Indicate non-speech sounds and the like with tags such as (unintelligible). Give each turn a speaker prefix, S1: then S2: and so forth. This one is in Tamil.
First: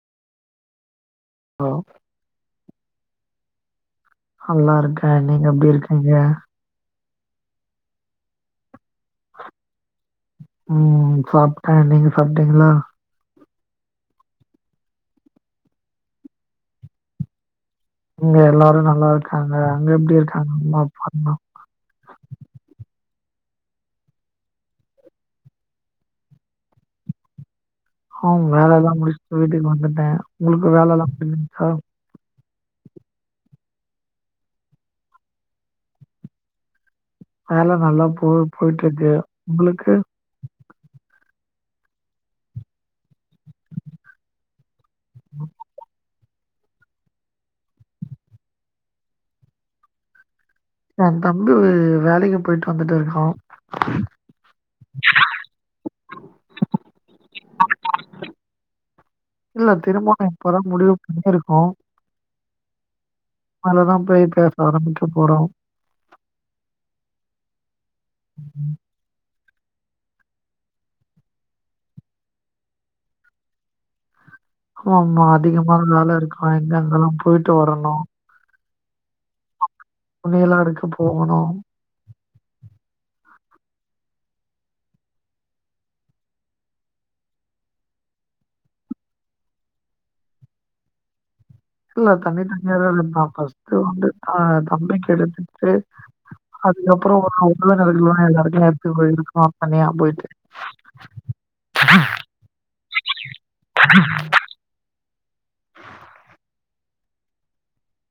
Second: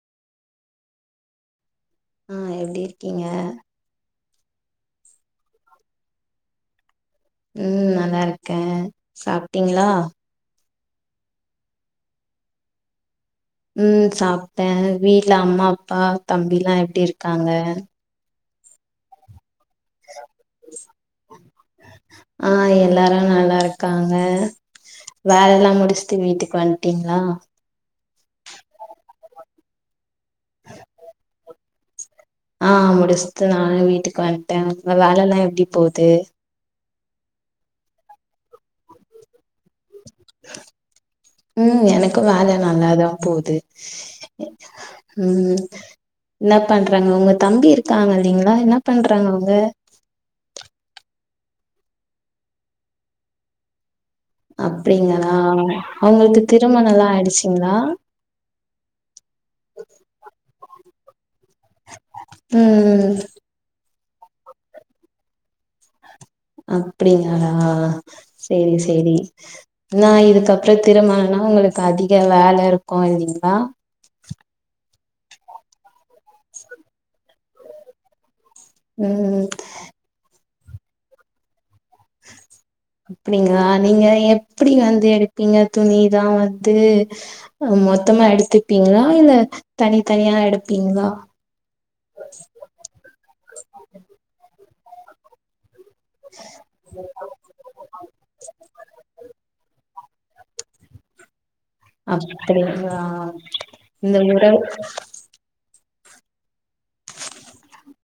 S1: ஹலோ
S2: ம் எப்டி இருக்கீங்க
S1: நல்லாருக்கே நீங்க எப்டி இருக்கீங்க
S2: ம் நல்லாருக்கே சாப்டீங்ளா
S1: ம் சாப்ட்டே நீங்க சாப்ட்டீங்ளா
S2: ம் சாப்ட்டே வீட்ல அம்மா அப்பா தம்பிலா எப்டி இருக்காங்க
S1: இங்க எல்லாரு நல்லா இருக்காங்க அங்க எப்டி இருக்காங்க அம்மா அப்பா
S2: ஆ எல்லாரு நல்லா இருக்காங்க வேலலா முடிச்ட்டு வீட்டுக் வந்டீங்ளா
S1: ஆம் வேல எல்லா முடிச்சிட்டு வீட்டுக்கு வந்துட்டே உங்களுக்கு வேல எல்லா முடிஞ்சிடுச்சா
S2: ஆ முடிச்ட்டு நானு வீட்டுக்கு வந்டே வேலல்லா எப்டி போது
S1: வேல நல்லா போ போய்ட்ருக்கு உங்களுக்கு
S2: ம் எனக்கு வேல நல்லா தா போது ம் என்ன பண்றாங்க உங்க தம்பி இருக்காங்க இல்லிங்ளா என்ன பண்றாங்க அவுங்க
S1: எ தம்பி வேலைக்கு போய்ட்டு வந்துட்டு இருக்கா
S2: அப்டிங்களா அவுங்களுக்கு திருமண லா ஆயிடுச்சிங்ளா
S1: இல்ல திருமணோ இப்பதா முடிவு பண்ணி இருக்கோ
S2: ம் ம்
S1: மேல தா போய் பேச ஆரம்பிக்க போறோ
S2: அப்டிங்களா சேரி ஸ் சேரி இன்னா இதுக்கு அப்புற திருமணம்னா உங்களுக்கு அதிக வேல இருக்கு இல்லிங்களா
S1: ஆமா அதிகமா வேல இருக்க எங்க அங்கெல்லாம் போயிட்டு வரணு
S2: ம் ம்
S1: துணிலா எடுக்க போகணு
S2: உ (unintelligible) அப்டிங்களா நீங்க எப்டி வந்து எடுப்பீங்க துணிதா வந்து மொத்தமா எடுத்துப்பீங்களா இல்ல தனி தனியா எடுப்பீங்களா
S1: இல்ல தனி தனியா தா எடுப்பே ஃபஸ்ட்டு வந்து அ தம்பிக்கு எடுத்துட்டு அதுக்கப்புற ஒரு ஆவு (unintelligible) எல்லாருக்கு எத்து போய்ருக்கோ தனியா போயிட்டு
S2: தெரியலயா இந்த (inaudible) (unintelligible)